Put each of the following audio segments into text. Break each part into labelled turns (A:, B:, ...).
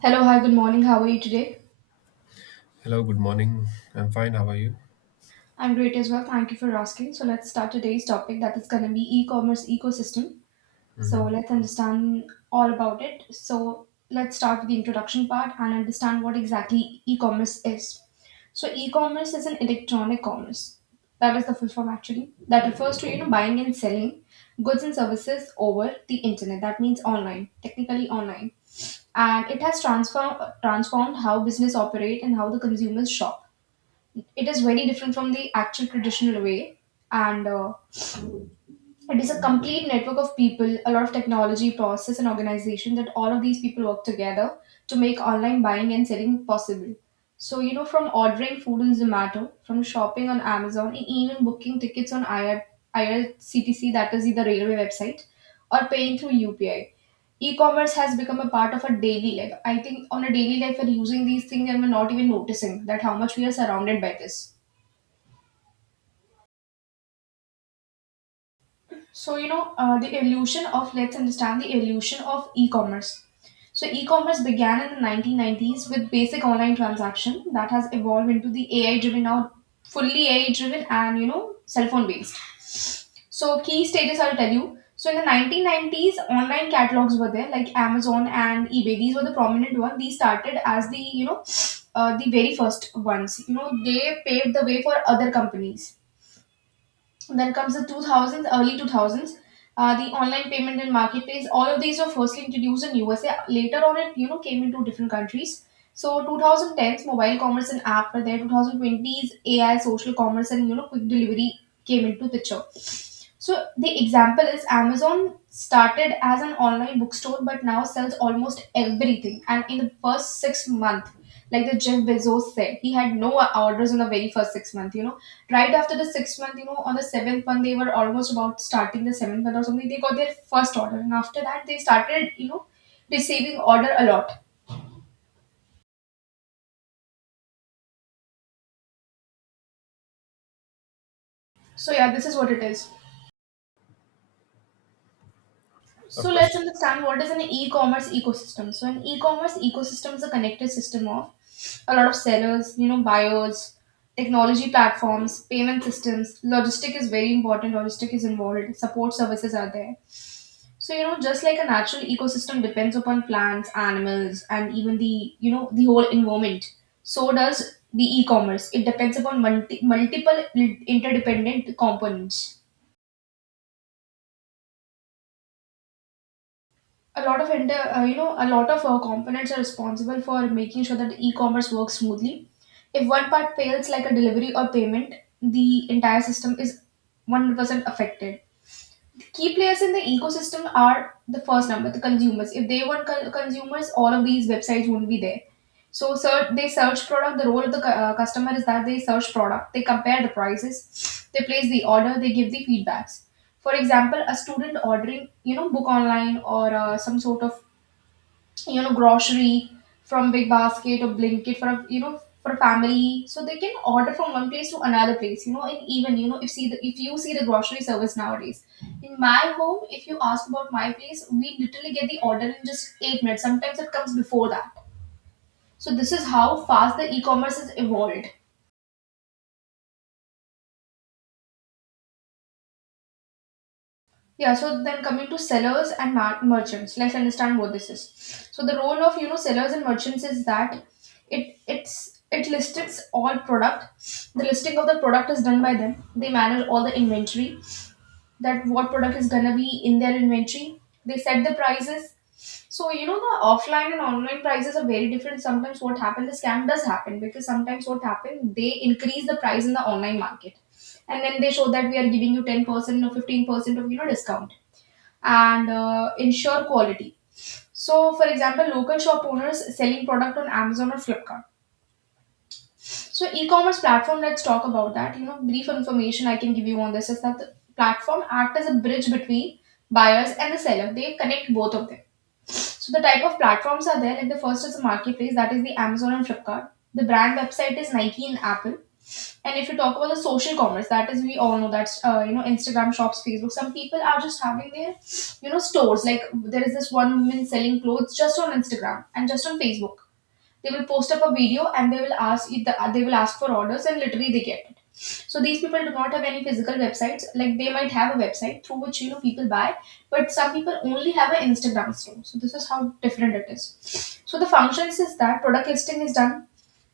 A: Hello, hi, good morning. How are you today?
B: Hello, good morning. I'm fine. How are you?
A: I'm great as well. Thank you for asking. So let's start today's topic that is going to be e commerce ecosystem.
B: hmm
A: So let's understand all about it. So let's start with the introduction part and understand what exactly e commerce is. So e commerce is an electronic commerce. That is the full form actually. That refers to buying and selling goods and services over the internet. That means online, technically online, and it has transformed how business operate and how the consumers shop. It is very different from the actual traditional way, and it is a complete network of people, a lot of technology process and organization, that all of these people work together to make online buying and selling possible. So you know, from ordering food on Zomato, from shopping on Amazon, and even booking tickets on IRCTC, that is the railway website, or paying through UPI, e-commerce has become a part of our daily life. I think on a daily life we're using these things and we're not even noticing that how much we are surrounded by this. So, the evolution of, let's understand the evolution of e commerce. So e commerce began in the 1990s with basic online transaction that has evolved into the AI driven, now fully AI driven and, you know, cell phone based. So key stages I'll tell you. So in the 1990s, online catalogs were there like Amazon and eBay. These were the prominent ones. These started as the, the very first ones. You know, they paved the way for other companies. Then comes the 2000s, early 2000s, the online payment and marketplace. All of these were firstly introduced in USA. Later on, it you know came into different countries. So 2010s, mobile commerce and app were there. 2020s, AI, social commerce, and you know quick delivery came into picture. So the example is Amazon started as an online bookstore, but now sells almost everything. And in the first 6 months, like the Jeff Bezos said, he had no orders in the very first 6 months. You know, right after the sixth month, you know, on the seventh month, they were almost about starting the seventh month or something. They got their first order, and after that, they started, you know, receiving order a lot. So yeah, this is what it is.
B: Of
A: So let's
B: course,
A: understand what is an e-commerce ecosystem. So an e-commerce ecosystem is a connected system of a lot of sellers, you know, buyers, technology platforms, payment systems. Logistic is very important. Logistic is involved. Support services are there. So you know, just like a natural ecosystem depends upon plants, animals, and even the you know the whole environment. So does the e-commerce. It depends upon multiple interdependent components. A lot of inter, you know a lot of components are responsible for making sure that the e-commerce works smoothly. If one part fails, like a delivery or payment, the entire system is 100% affected. Key players in the ecosystem are the first number the consumers. If they weren't consumers, all of these websites wouldn't be there. So search, they search product. The role of the customer is that they search product, they compare the prices, they place the order, they give the feedbacks. For example, a student ordering you know book online, or some sort of you know grocery from Big Basket, or blanket for a you know for a family. So they can order from one place to another place, you know. And even you know, if you see the grocery service nowadays, in my home, if you ask about my place, we literally get the order in just 8 minutes. Sometimes it comes before that. So this is how fast the e-commerce has evolved. Yeah, so then coming to sellers and merchants, let's understand what this is. So the role of you know sellers and merchants is that it lists all product. The listing of the product is done by them. They manage all the inventory. That what product is gonna be in their inventory. They set the prices. So you know the offline and online prices are very different. Sometimes what happened, the scam does happen, because sometimes what happened, they increase the price in the online market, and then they show that we are giving you 10% or 15% of you know discount and ensure quality. So for example, local shop owners selling product on Amazon or Flipkart. So, e-commerce platform. Let's talk about that. You know, brief information I can give you on this is that the platform act as a bridge between buyers and the seller. They connect both of them. So the type of platforms are there. Like the first is the marketplace, that is the Amazon and Flipkart. The brand website is Nike and Apple. And if you talk about the social commerce, that is, we all know that's Instagram shops, Facebook. Some people are just having their you know stores. Like there is this one woman selling clothes just on Instagram and just on Facebook. They will post up a video and they will ask it. They will ask for orders and literally they get it. So these people do not have any physical websites. Like they might have a website through which you know people buy, but some people only have an Instagram store. So this is how different it is. So the functions is that product listing is done.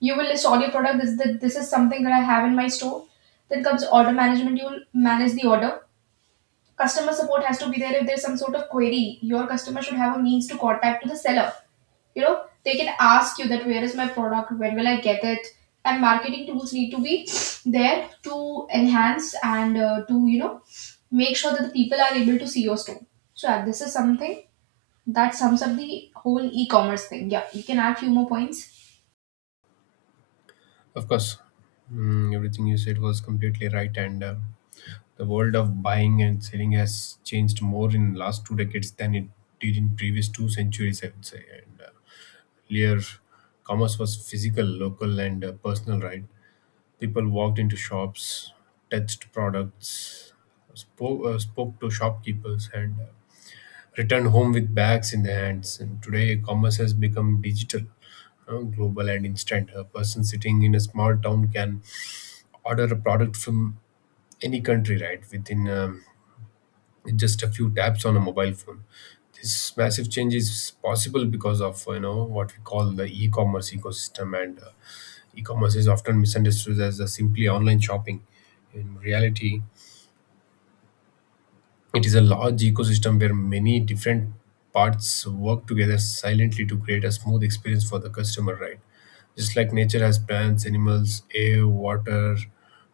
A: You will list all your product. This is something that I have in my store. Then comes order management. You will manage the order. Customer support has to be there if there's some sort of query. Your customer should have a means to contact to the seller. You know, they can ask you that where is my product, when will I get it, and marketing tools need to be there to enhance and to you know make sure that the people are able to see your store. So yeah, this is something that sums up the whole e-commerce thing. Yeah, you can add few more points.
B: of course. Everything you said was completely right, and the world of buying and selling has changed more in the last two decades than it did in previous two centuries, I would say. And Earlier, commerce was physical, local, and personal, right? People walked into shops, touched products, spoke to shopkeepers, and returned home with bags in their hands. And today, commerce has become digital, global, and instant. A person sitting in a small town can order a product from any country, right, within just a few taps on a mobile phone. This massive change is possible because of, you know, what we call the e-commerce ecosystem. And E-commerce is often misunderstood as simply online shopping. In reality, it is a large ecosystem where many different parts work together silently to create a smooth experience for the customer, right? Just like nature has plants, animals, air, water,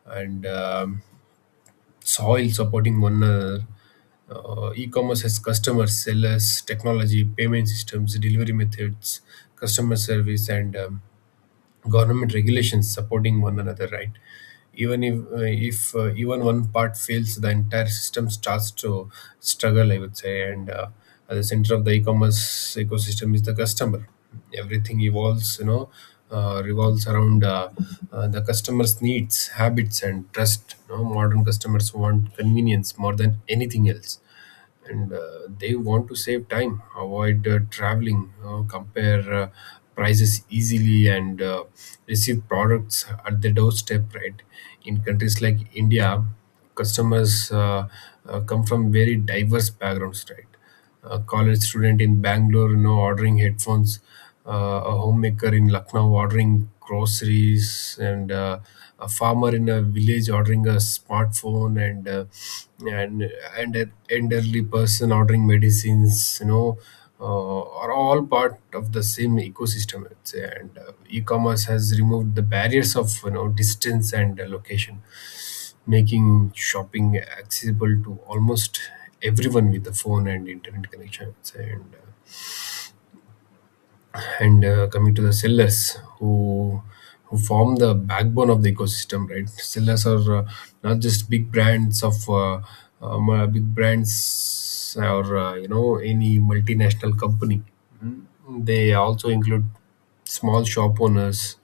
B: and soil supporting one another, e-commerce has customers, sellers, technology, payment systems, delivery methods, customer service, and government regulations supporting one another. Right, even if even one part fails, the entire system starts to struggle, I would say. And At the center of the e-commerce ecosystem is the customer. Everything evolves you know uh, revolves around the customer's needs, habits, and trust. You know, modern customers want convenience more than anything else, and they want to save time, avoid traveling, compare prices easily, and receive products at the doorstep. Right, in countries like India, customers come from very diverse backgrounds. Right, a college student in Bangalore, you know, ordering headphones, uh, a homemaker in Lucknow ordering groceries, and a farmer in a village ordering a smartphone, and and an elderly person ordering medicines, you know, are all part of the same ecosystem, I'd say. And e-commerce has removed the barriers of, you know, distance and location, making shopping accessible to almost everyone with a phone and internet connection. And uh, and Coming to the sellers who form the backbone of the ecosystem, right? Sellers are not just big brands of big brands or you know, any multinational company. They also include small shop owners,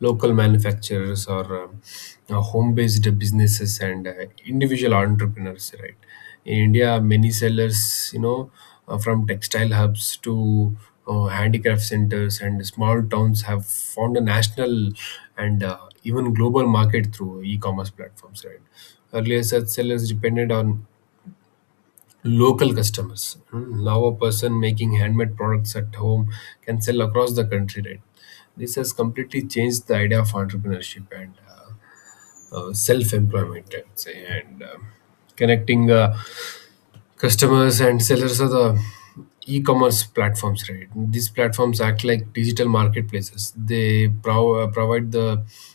B: local manufacturers, or home-based businesses and individual entrepreneurs. Right, in India, many sellers, you know, from textile hubs to handicraft centers and small towns have found a national and even global market through e-commerce platforms. Right, earlier such sellers depended on local customers. Now a person making handmade products at home can sell across the country, right? This has completely changed the idea of entrepreneurship and self-employment, I'd say. And Connecting customers and sellers are the e-commerce platforms. Right, these platforms act like digital marketplaces. They provide the,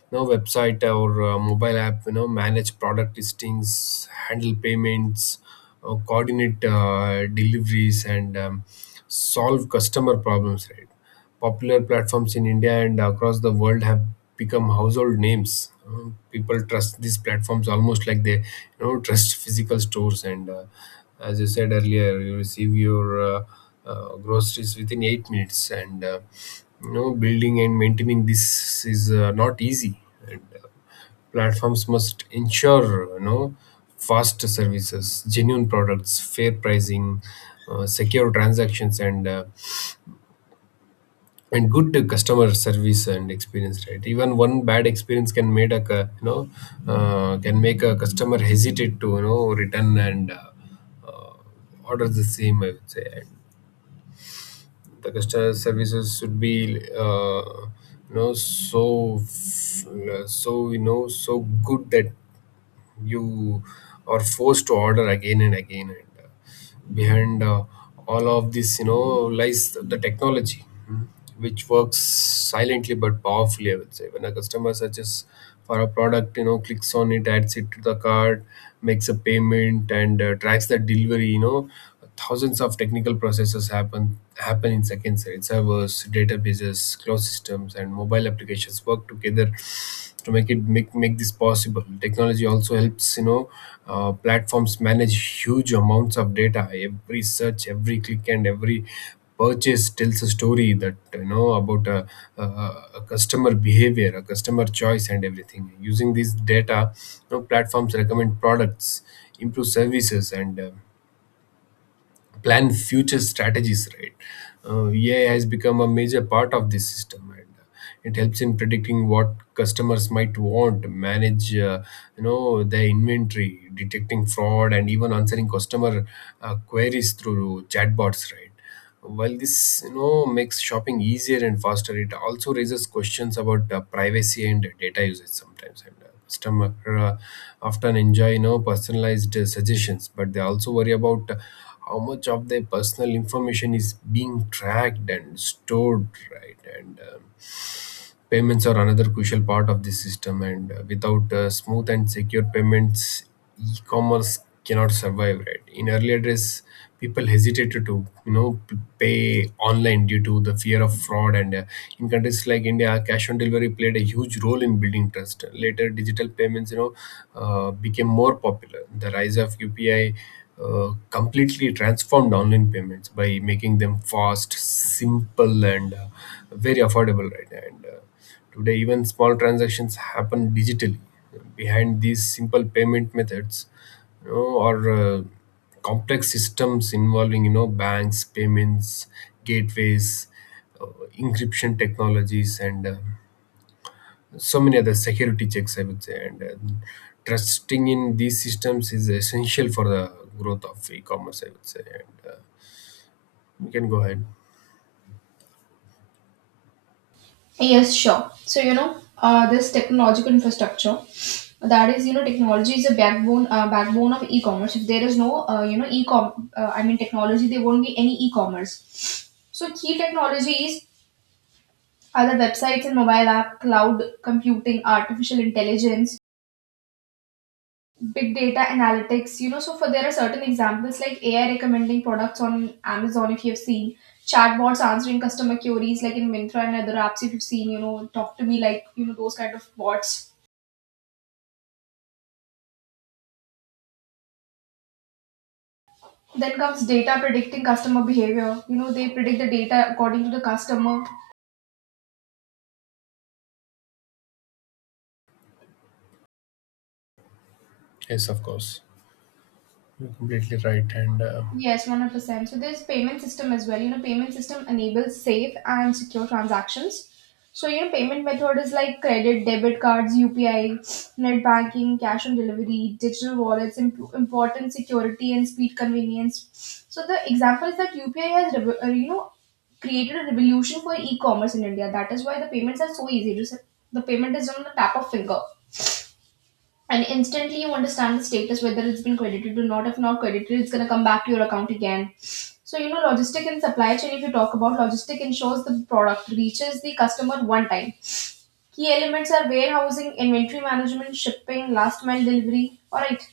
B: you know, website or mobile app, you know, manage product listings, handle payments, coordinate deliveries, and solve customer problems, right? Popular platforms in India and across the world have become household names. People trust these platforms almost like they, you know, trust physical stores. And as you said earlier, you receive your groceries within 8 minutes. And you know, building and maintaining this is not easy. And platforms must ensure, you know, fast services, genuine products, fair pricing, secure transactions, and good customer service and experience. Right, even one bad experience can made a cu- you know can make a customer hesitate to, you know, return and uh, order the same, I would say. And the customer services should be uh, you know so so good that you are forced to order again and again. And Behind all of this, you know, lies the technology, which works silently but powerfully, I would say. When a customer searches for a product, you know, clicks on it, adds it to the cart, makes a payment, and tracks the delivery, you know, thousands of technical processes happen in seconds, right? Servers, databases, cloud systems, and mobile applications work together to make it make make this possible. Technology also helps, you know, platforms manage huge amounts of data. Every search, every click, and every purchase tells a story, that you know, about a, a customer behavior, a customer choice, and everything. Using this data, you know, platforms recommend products, improve services, and plan future strategies, right? AI has become a major part of this system, and it helps in predicting what customers might want, manage you know, their inventory, detecting fraud, and even answering customer queries through chatbots. Right, while this, you know, makes shopping easier and faster, it also raises questions about privacy and data usage sometimes. And customer often enjoy, you know, personalized suggestions, but they also worry about how much of their personal information is being tracked and stored, right? And Payments are another crucial part of this system, and without smooth and secure payments, e commerce cannot survive, right? In earlier days, people hesitated to, you know, pay online due to the fear of fraud. And In countries like India, cash on delivery played a huge role in building trust. Later, digital payments, you know, became more popular. The rise of UPI completely transformed online payments by making them fast, simple, and very affordable right now. And today, even small transactions happen digitally. Behind these simple payment methods, you know, are complex systems involving, you know, banks, payments, gateways, uh, encryption technologies, and so many other security checks, I would say. And trusting in these systems is essential for the growth of e-commerce, I would say. And We can go ahead.
A: Yes, sure. So you know, this technological infrastructure. That is you know technology is a backbone, backbone of e-commerce. If there is no you know e-com I mean technology, there won't be any e-commerce. So key technologies are the websites and mobile app, cloud computing, artificial intelligence, big data analytics, you know. So for there are certain examples like AI recommending products on Amazon, if you have seen, chatbots answering customer queries like in Mintra and other apps, if you've seen you know talk to me, like you know those kind of bots. Then comes data predicting customer behavior. You know, they predict the data according to the customer.
B: Yes, of course, you're completely right. and
A: Yes, 100%. So there's payment system as well. You know, payment system enables safe and secure transactions. So you know, payment method is like credit, debit cards, UPI, net banking, cash on delivery, digital wallets, important security and speed convenience. So the example is that UPI has, created a revolution for e-commerce in India. That is why the payments are so easy. Just the payment is on the tap of finger, and instantly you understand the status whether it's been credited or not. If not credited, it's going to come back to your account again. So you know, logistic and supply chain. If you talk about logistic, ensures the product reaches the customer one time. Key elements are warehousing, inventory management, shipping, last mile delivery. All right.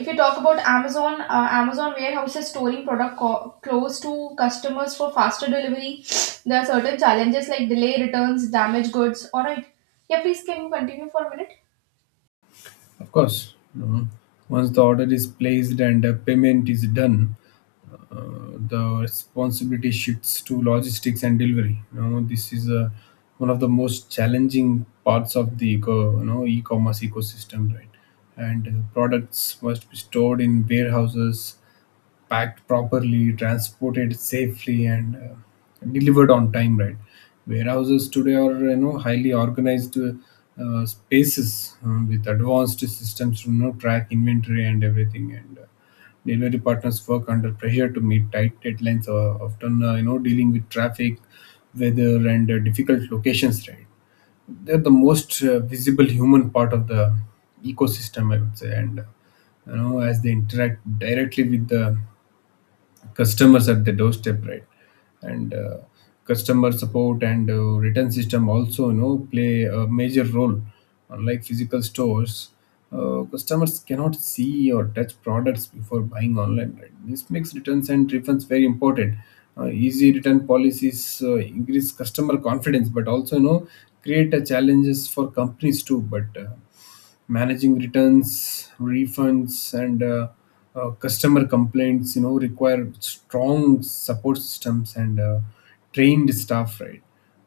A: If you talk about Amazon, Amazon warehouses storing product close to customers for faster delivery. There are certain challenges like delay, returns, damaged goods. All right. Yeah, please, can you continue for a minute.
B: Of course, you know, once the order is placed and the payment is done, the responsibility shifts to logistics and delivery. You know, this is one of the most challenging parts of the e-commerce ecosystem, right? And products must be stored in warehouses, packed properly, transported safely, and delivered on time. Right, warehouses today are, you know, highly organized spaces with advanced systems to, you know, track inventory and everything. And delivery partners work under pressure to meet tight deadlines, often you know, dealing with traffic, weather, and difficult locations. Right, they're the most visible human part of the ecosystem, I would say, and you know, as they interact directly with the customers at the doorstep, right? And customer support and return system also, you know, play a major role. Unlike physical stores, customers cannot see or touch products before buying online, right? This makes returns and refunds very important. Easy return policies increase customer confidence, but also, you know, create challenges for companies too. But managing returns, refunds, and customer complaints, you know, require strong support systems and trained staff, right?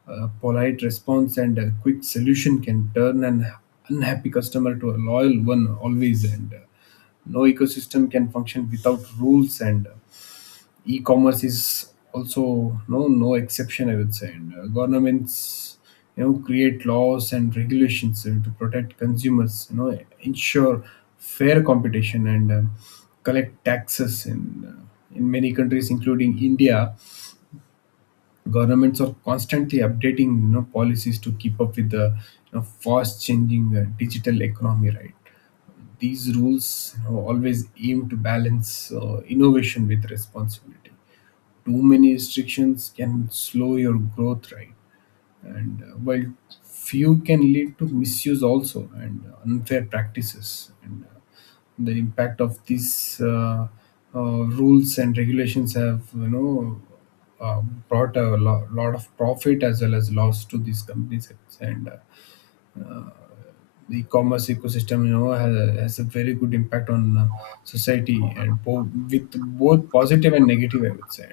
B: A polite response and a quick solution can turn an unhappy customer to a loyal one always. And No ecosystem can function without rules, and e-commerce is also no exception, I would say. And Governments, you know, create laws and regulations to protect consumers, you know, ensure fair competition and collect taxes. In in many countries including India, governments are constantly updating, you know, policies to keep up with the, you know, fast changing digital economy. Right, these rules, you know, always aim to balance innovation with responsibility. Too many restrictions can slow your growth, right? and While few can lead to misuse also and unfair practices. And The impact of these rules and regulations have, you know, uh, brought a lot of profit as well as loss to these companies. And The e-commerce ecosystem, you know, has a very good impact on society, and with both positive and negative, I would say.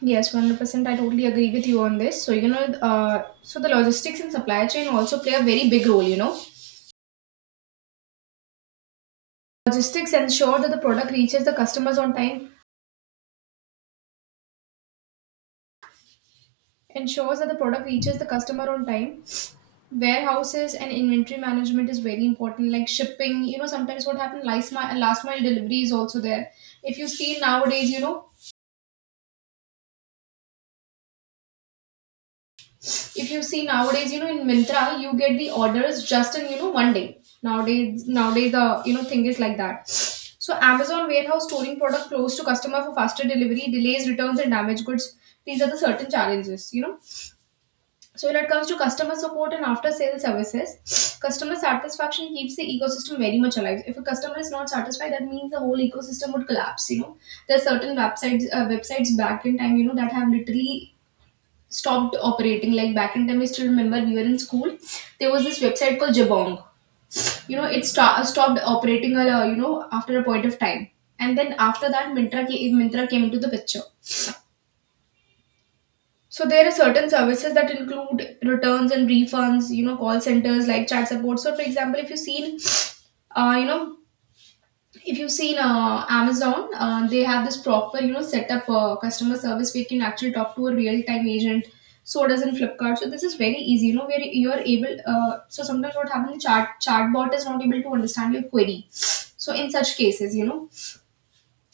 A: Yes, 100%. I totally agree with you on this. So you know, so the logistics and supply chain also play a very big role, you know. Logistics ensure that the product reaches the customers on time, ensures that the product reaches the customer on time. Warehouses and inventory management is very important, like shipping, you know. Sometimes what happened, last mile delivery is also there. If you see nowadays, you know, if you see nowadays, you know, in Mintra, you get the orders just in, you know, one day. Nowadays, nowadays the, you know, thing is like that. So Amazon warehouse storing product close to customer for faster delivery, delays, returns and damaged goods. These are the certain challenges, you know. So when it comes to customer support and after sale services, customer satisfaction keeps the ecosystem very much alive. If a customer is not satisfied, that means the whole ecosystem would collapse, you know. There are certain websites websites back in time, you know, that have literally stopped operating. Like back in time, I still remember we were in school. There was this website called Jabong. You know, it stopped operating. After a point of time, and then after that, Mintra came into the picture. So there are certain services that include returns and refunds. You know, call centers like chat support. So for example, if you've seen, you know, if you've seen Amazon, they have this proper, you know, setup for customer service where you can actually talk to a real-time agent. So does in Flipkart. So this is very easy, you know, where you're able. So sometimes what happens, the chatbot is not able to understand your query. So in such cases, you know,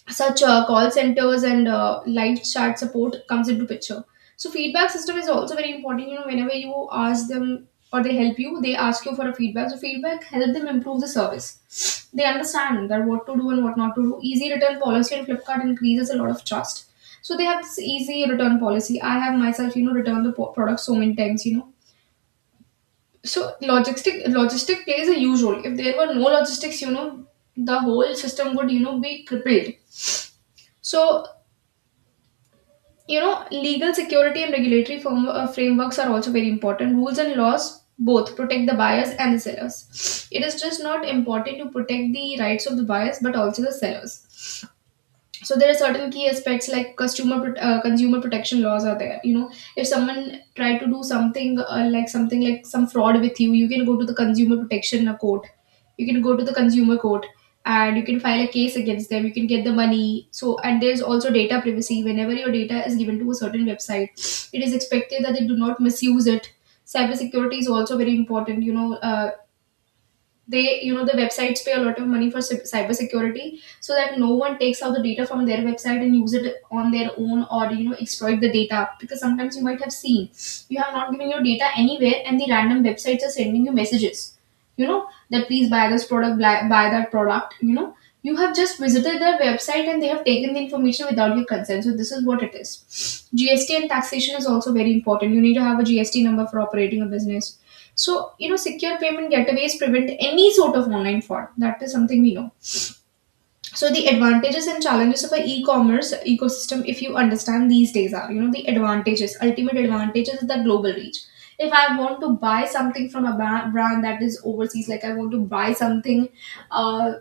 A: such call centers and live chat support comes into picture. So feedback system is also very important. You know, whenever you ask them or they help you, they ask you for a feedback. So feedback help them improve the service, they understand that what to do and what not to do. Easy return policy on Flipkart increases a lot of trust. So they have this easy return policy. I have myself, you know, returned the product so many times, you know. So logistic plays a huge role. If there were no logistics, you know, the whole system would, you know, be crippled. So you know, legal security and regulatory frameworks are also very important. Rules and laws both protect the buyers and the sellers. It is just not important to protect the rights of the buyers but also the sellers. So there are certain key aspects like consumer protection laws are there, you know. If someone try to do something like something like some fraud with you, you can go to the consumer protection court, you can go to the consumer court and you can file a case against them, you can get the money. So and there's also data privacy. Whenever your data is given to a certain website, it is expected that they do not misuse it. Cybersecurity is also very important, you know. They, you know, the websites pay a lot of money for cyber security so that no one takes out the data from their website and use it on their own or, you know, exploit the data. Because sometimes you might have seen, you have not given your data anywhere and the random websites are sending you messages, you know, that please buy this product, buy that product, you know. You have just visited their website and they have taken the information without your consent. So this is what it is. GST and taxation is also very important. You need to have a GST number for operating a business. So, you know, secure payment gateways prevent any sort of online fraud. That is something we know. So, the advantages and challenges of an e commerce ecosystem, if you understand these days, are, you know, the advantages, ultimate advantages is the global reach. If I want to buy something from a brand that is overseas, like I want to buy something uh,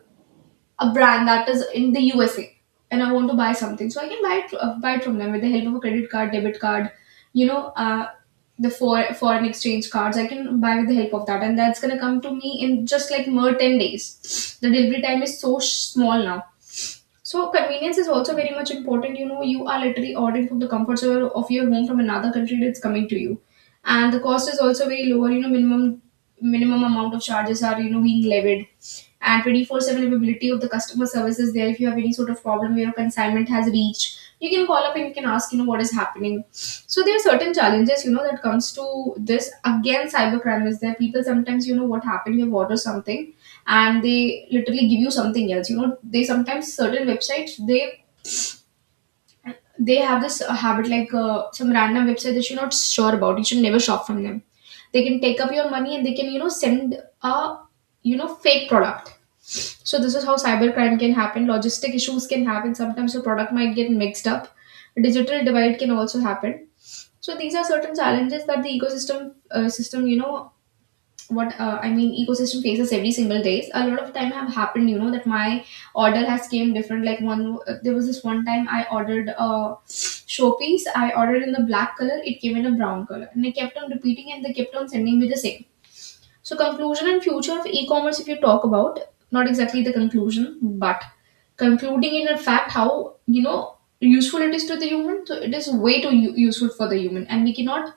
A: a brand that is in the USA and I want to buy something, so I can buy it, buy it from them with the help of a credit card, debit card, you know, uh, foreign exchange cards. I can buy with the help of that, and that's gonna come to me in just like mere 10 days. The delivery time is so small now. So convenience is also very much important. You know, you are literally ordering from the comforts of your home from another country that's coming to you, and the cost is also very lower. You know, minimum amount of charges are, you know, being levied, and 24/7 availability of the customer service is there. If you have any sort of problem where your consignment has reached, you can call up and you can ask, you know, what is happening. So there are certain challenges, you know, that comes to this. Again, cybercrime is there. People sometimes, you know, what happened, you order something and they literally give you something else. You know, they sometimes certain websites they have this habit like some random website that you're not sure about, you should never shop from them. They can take up your money and they can, you know, send a, you know, fake product. So this is how cybercrime can happen. Logistic issues can happen, sometimes your product might get mixed up. Digital divide can also happen. So these are certain challenges that the ecosystem system, you know, what I mean ecosystem faces every single days. A lot of time have happened, you know, that my order has came different. Like one, there was this one time I ordered a showpiece. I ordered in the black color. It came in a brown color, and I kept on repeating, and they kept on sending me the same. So conclusion and future of e-commerce, if you talk about, not exactly the conclusion, but concluding in a fact how, you know, useful it is to the human. So it is way too useful for the human, and we cannot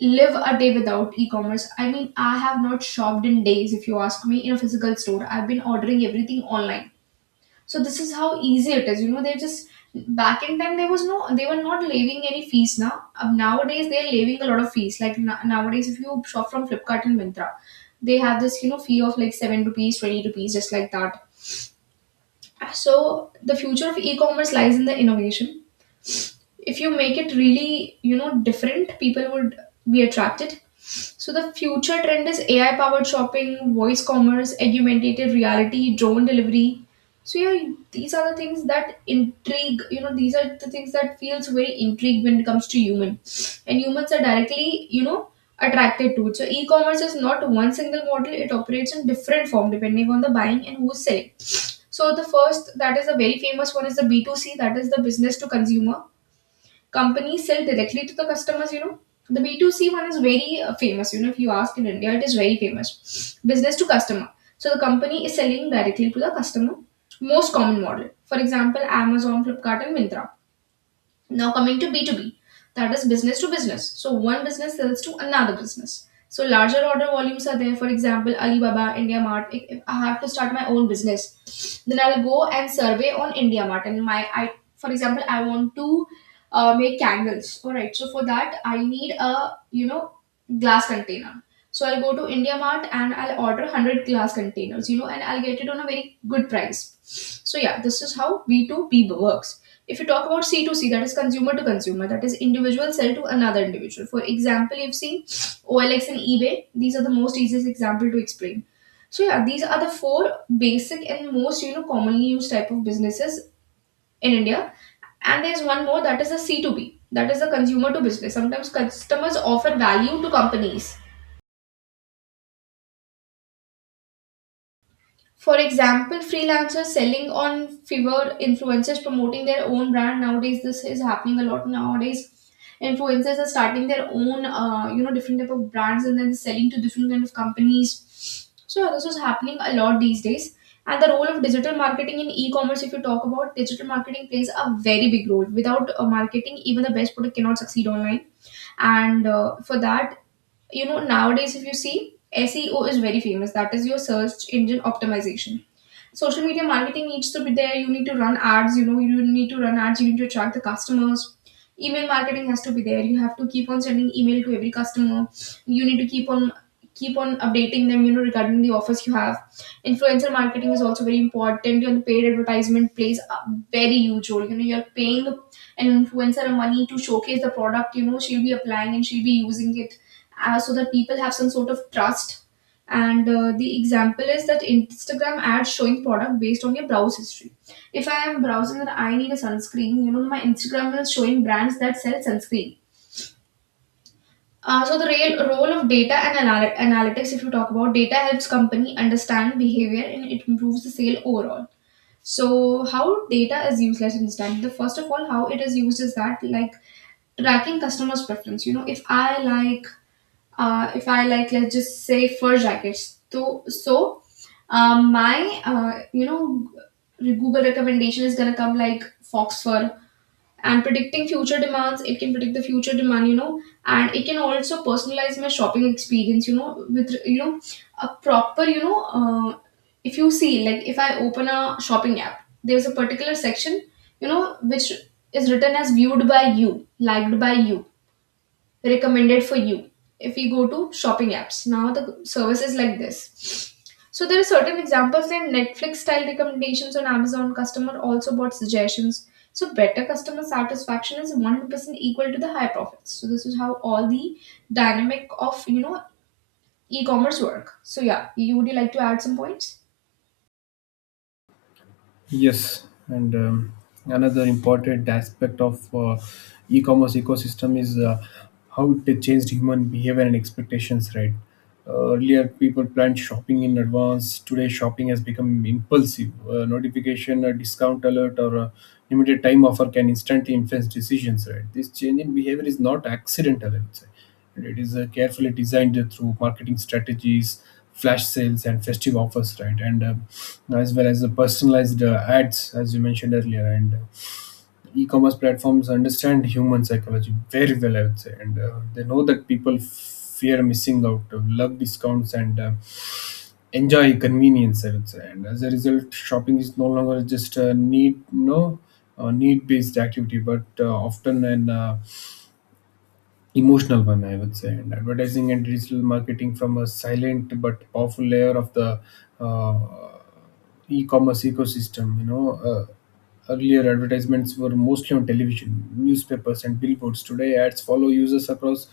A: live a day without e-commerce. I mean, I have not shopped in days, if you ask me, in a physical store. I've been ordering everything online. So this is how easy it is, you know. They just, back in time there was no, they were not levying any fees. Now nowadays they're levying a lot of fees, like nowadays if you shop from Flipkart and Mintra, they have this, you know, fee of like 7 rupees, 20 rupees, just like that. So the future of e-commerce lies in the innovation. If you make it really, you know, different, people would be attracted. So the future trend is AI powered shopping, voice commerce, augmented reality, drone delivery. So yeah, these are the things that intrigue, you know, these are the things that feels very intrigue when it comes to human, and humans are directly, you know, attracted to it. So e-commerce is not one single model, it operates in different form depending on the buying and who's selling. So the first, that is a very famous one, is the B2C, that is the business to consumer. Companies sell directly to the customers, you know. The B2C one is very famous, you know, if you ask in India, it is very famous. Business to customer. So the company is selling directly to the customer. Most common model, for example, Amazon, Flipkart and Mintra. Now coming to B2B, that is business to business. So one business sells to another business. So larger order volumes are there. For example, Alibaba, IndiaMart. If I have to start my own business, then I'll go and survey on India Mart. And for example, I want to make candles. All right. So for that, I need a, you know, glass container. So I'll go to India Mart and I'll order 100 glass containers. You know, and I'll get it on a very good price. So yeah, this is how B2B works. If you talk about c to C, that is consumer to consumer, that is individual sell to another individual. For example, you've seen OLX and eBay. These are the most easiest example to explain. So yeah, these are the four basic and most, you know, commonly used type of businesses in India. And there's one more, that is the C2B, that is the consumer to business. Sometimes customers offer value to companies. For example, freelancers selling on Fiverr, influencers promoting their own brand. Nowadays, this is happening a lot. Nowadays, influencers are starting their own, you know, different type of brands and then selling to different kind of companies. So this is happening a lot these days. And the role of digital marketing in e-commerce, if you talk about, digital marketing plays a very big role. Without marketing, even the best product cannot succeed online. And for that, you know, nowadays, if you see, SEO is very famous. That is your search engine optimization. Social media marketing needs to be there, you need to run ads, you need to attract the customers. Email marketing has to be there, you have to keep on sending email to every customer. You need to keep on updating them, you know, regarding the offers you have. Influencer marketing is also very important. Your paid advertisement plays a very huge role, you know. You're paying an influencer money to showcase the product, you know, she'll be applying and she'll be using it, so that people have some sort of trust. And the example is that Instagram ads showing product based on your browse history. If I am browsing and I need a sunscreen, you know, my Instagram is showing brands that sell sunscreen. So the real role of data and analytics, if you talk about, data helps company understand behavior and it improves the sale overall. So how data is used, let's understand. The first of all, how it is used is that like tracking customers preference, you know. If I like if I like, let's just say, fur jackets. So, so my you know, Google recommendation is gonna come like fox fur. And predicting future demands. It can predict the future demand, you know, and it can also personalize my shopping experience, you know, with, you know, a proper, you know. If you see like if I open a shopping app, there's a particular section, you know, which is written as viewed by you, liked by you, recommended for you. If we go to shopping apps now, the services like this. So there are certain examples like Netflix style recommendations on Amazon, customer also bought suggestions. So better customer satisfaction is 100% equal to the high profits. So this is how all the dynamic of, you know, e-commerce work. So yeah, you would, you like to add some points?
B: Yes, and another important aspect of e-commerce ecosystem is how it changed human behavior and expectations. Right, earlier people planned shopping in advance. Today, shopping has become impulsive. A notification, a discount alert, or a limited time offer can instantly influence decisions. Right, this change in behavior is not accidental, I would say. And It is carefully designed through marketing strategies, flash sales, and festive offers, right? And As well as the personalized ads, as you mentioned earlier. And e-commerce platforms understand human psychology very well, I would say, and they know that people fear missing out, love discounts, and enjoy convenience, I would say. And as a result, shopping is no longer just a need. No, need-based activity, but often an emotional one, I would say. And Advertising and digital marketing from a silent but powerful layer of the uh, e-commerce ecosystem, you know, earlier advertisements were mostly on television, newspapers, and billboards. Today ads follow users across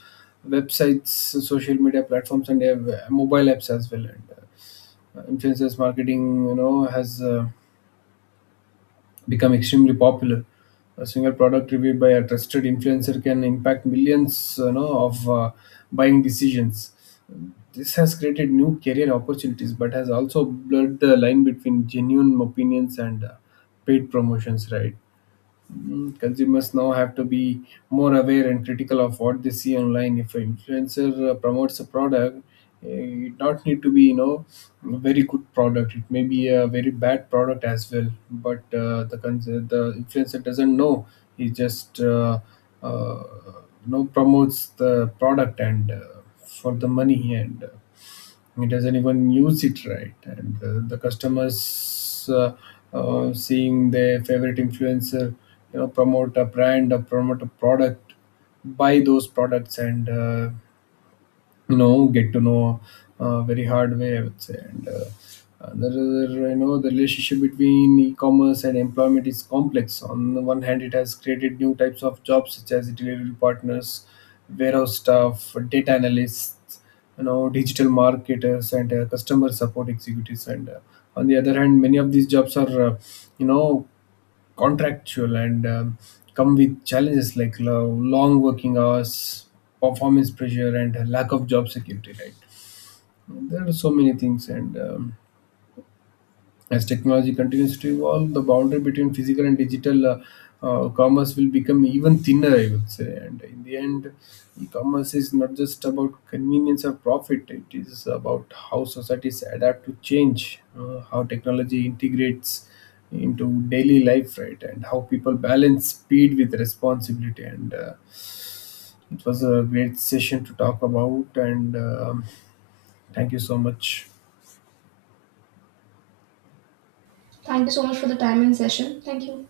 B: websites, social media platforms, and mobile apps as well. And Influencers marketing, you know, has become extremely popular. A single product reviewed by a trusted influencer can impact millions, you know, of buying decisions. This has created new career opportunities, but has also blurred the line between genuine opinions and paid promotions, right? Consumers now have to be more aware and critical of what they see online. If an influencer promotes a product, it not need to be, you know, a very good product. It may be a very bad product as well, but the influencer doesn't know. He just uh, you know, promotes the product and for the money, and it doesn't even use it, right? And the customers, seeing their favorite influencer, you know, promote a brand or promote a product, buy those products, and you know, get to know very hard way, I would say. And Another, you know, the relationship between e-commerce and employment is complex. On the one hand, it has created new types of jobs such as delivery partners, warehouse staff, data analysts, you know, digital marketers, and customer support executives. And On the other hand, many of these jobs are you know, contractual and come with challenges like long working hours, performance pressure, and lack of job security, right? There are so many things, and as technology continues to evolve, the boundary between physical and digital commerce will become even thinner, I would say. And in the end, e commerce is not just about convenience or profit, it is about how societies adapt to change, how technology integrates into daily life, right? And how people balance speed with responsibility. And It was a great session to talk about. And Thank you so much.
A: Thank you so much for the time and session. Thank you.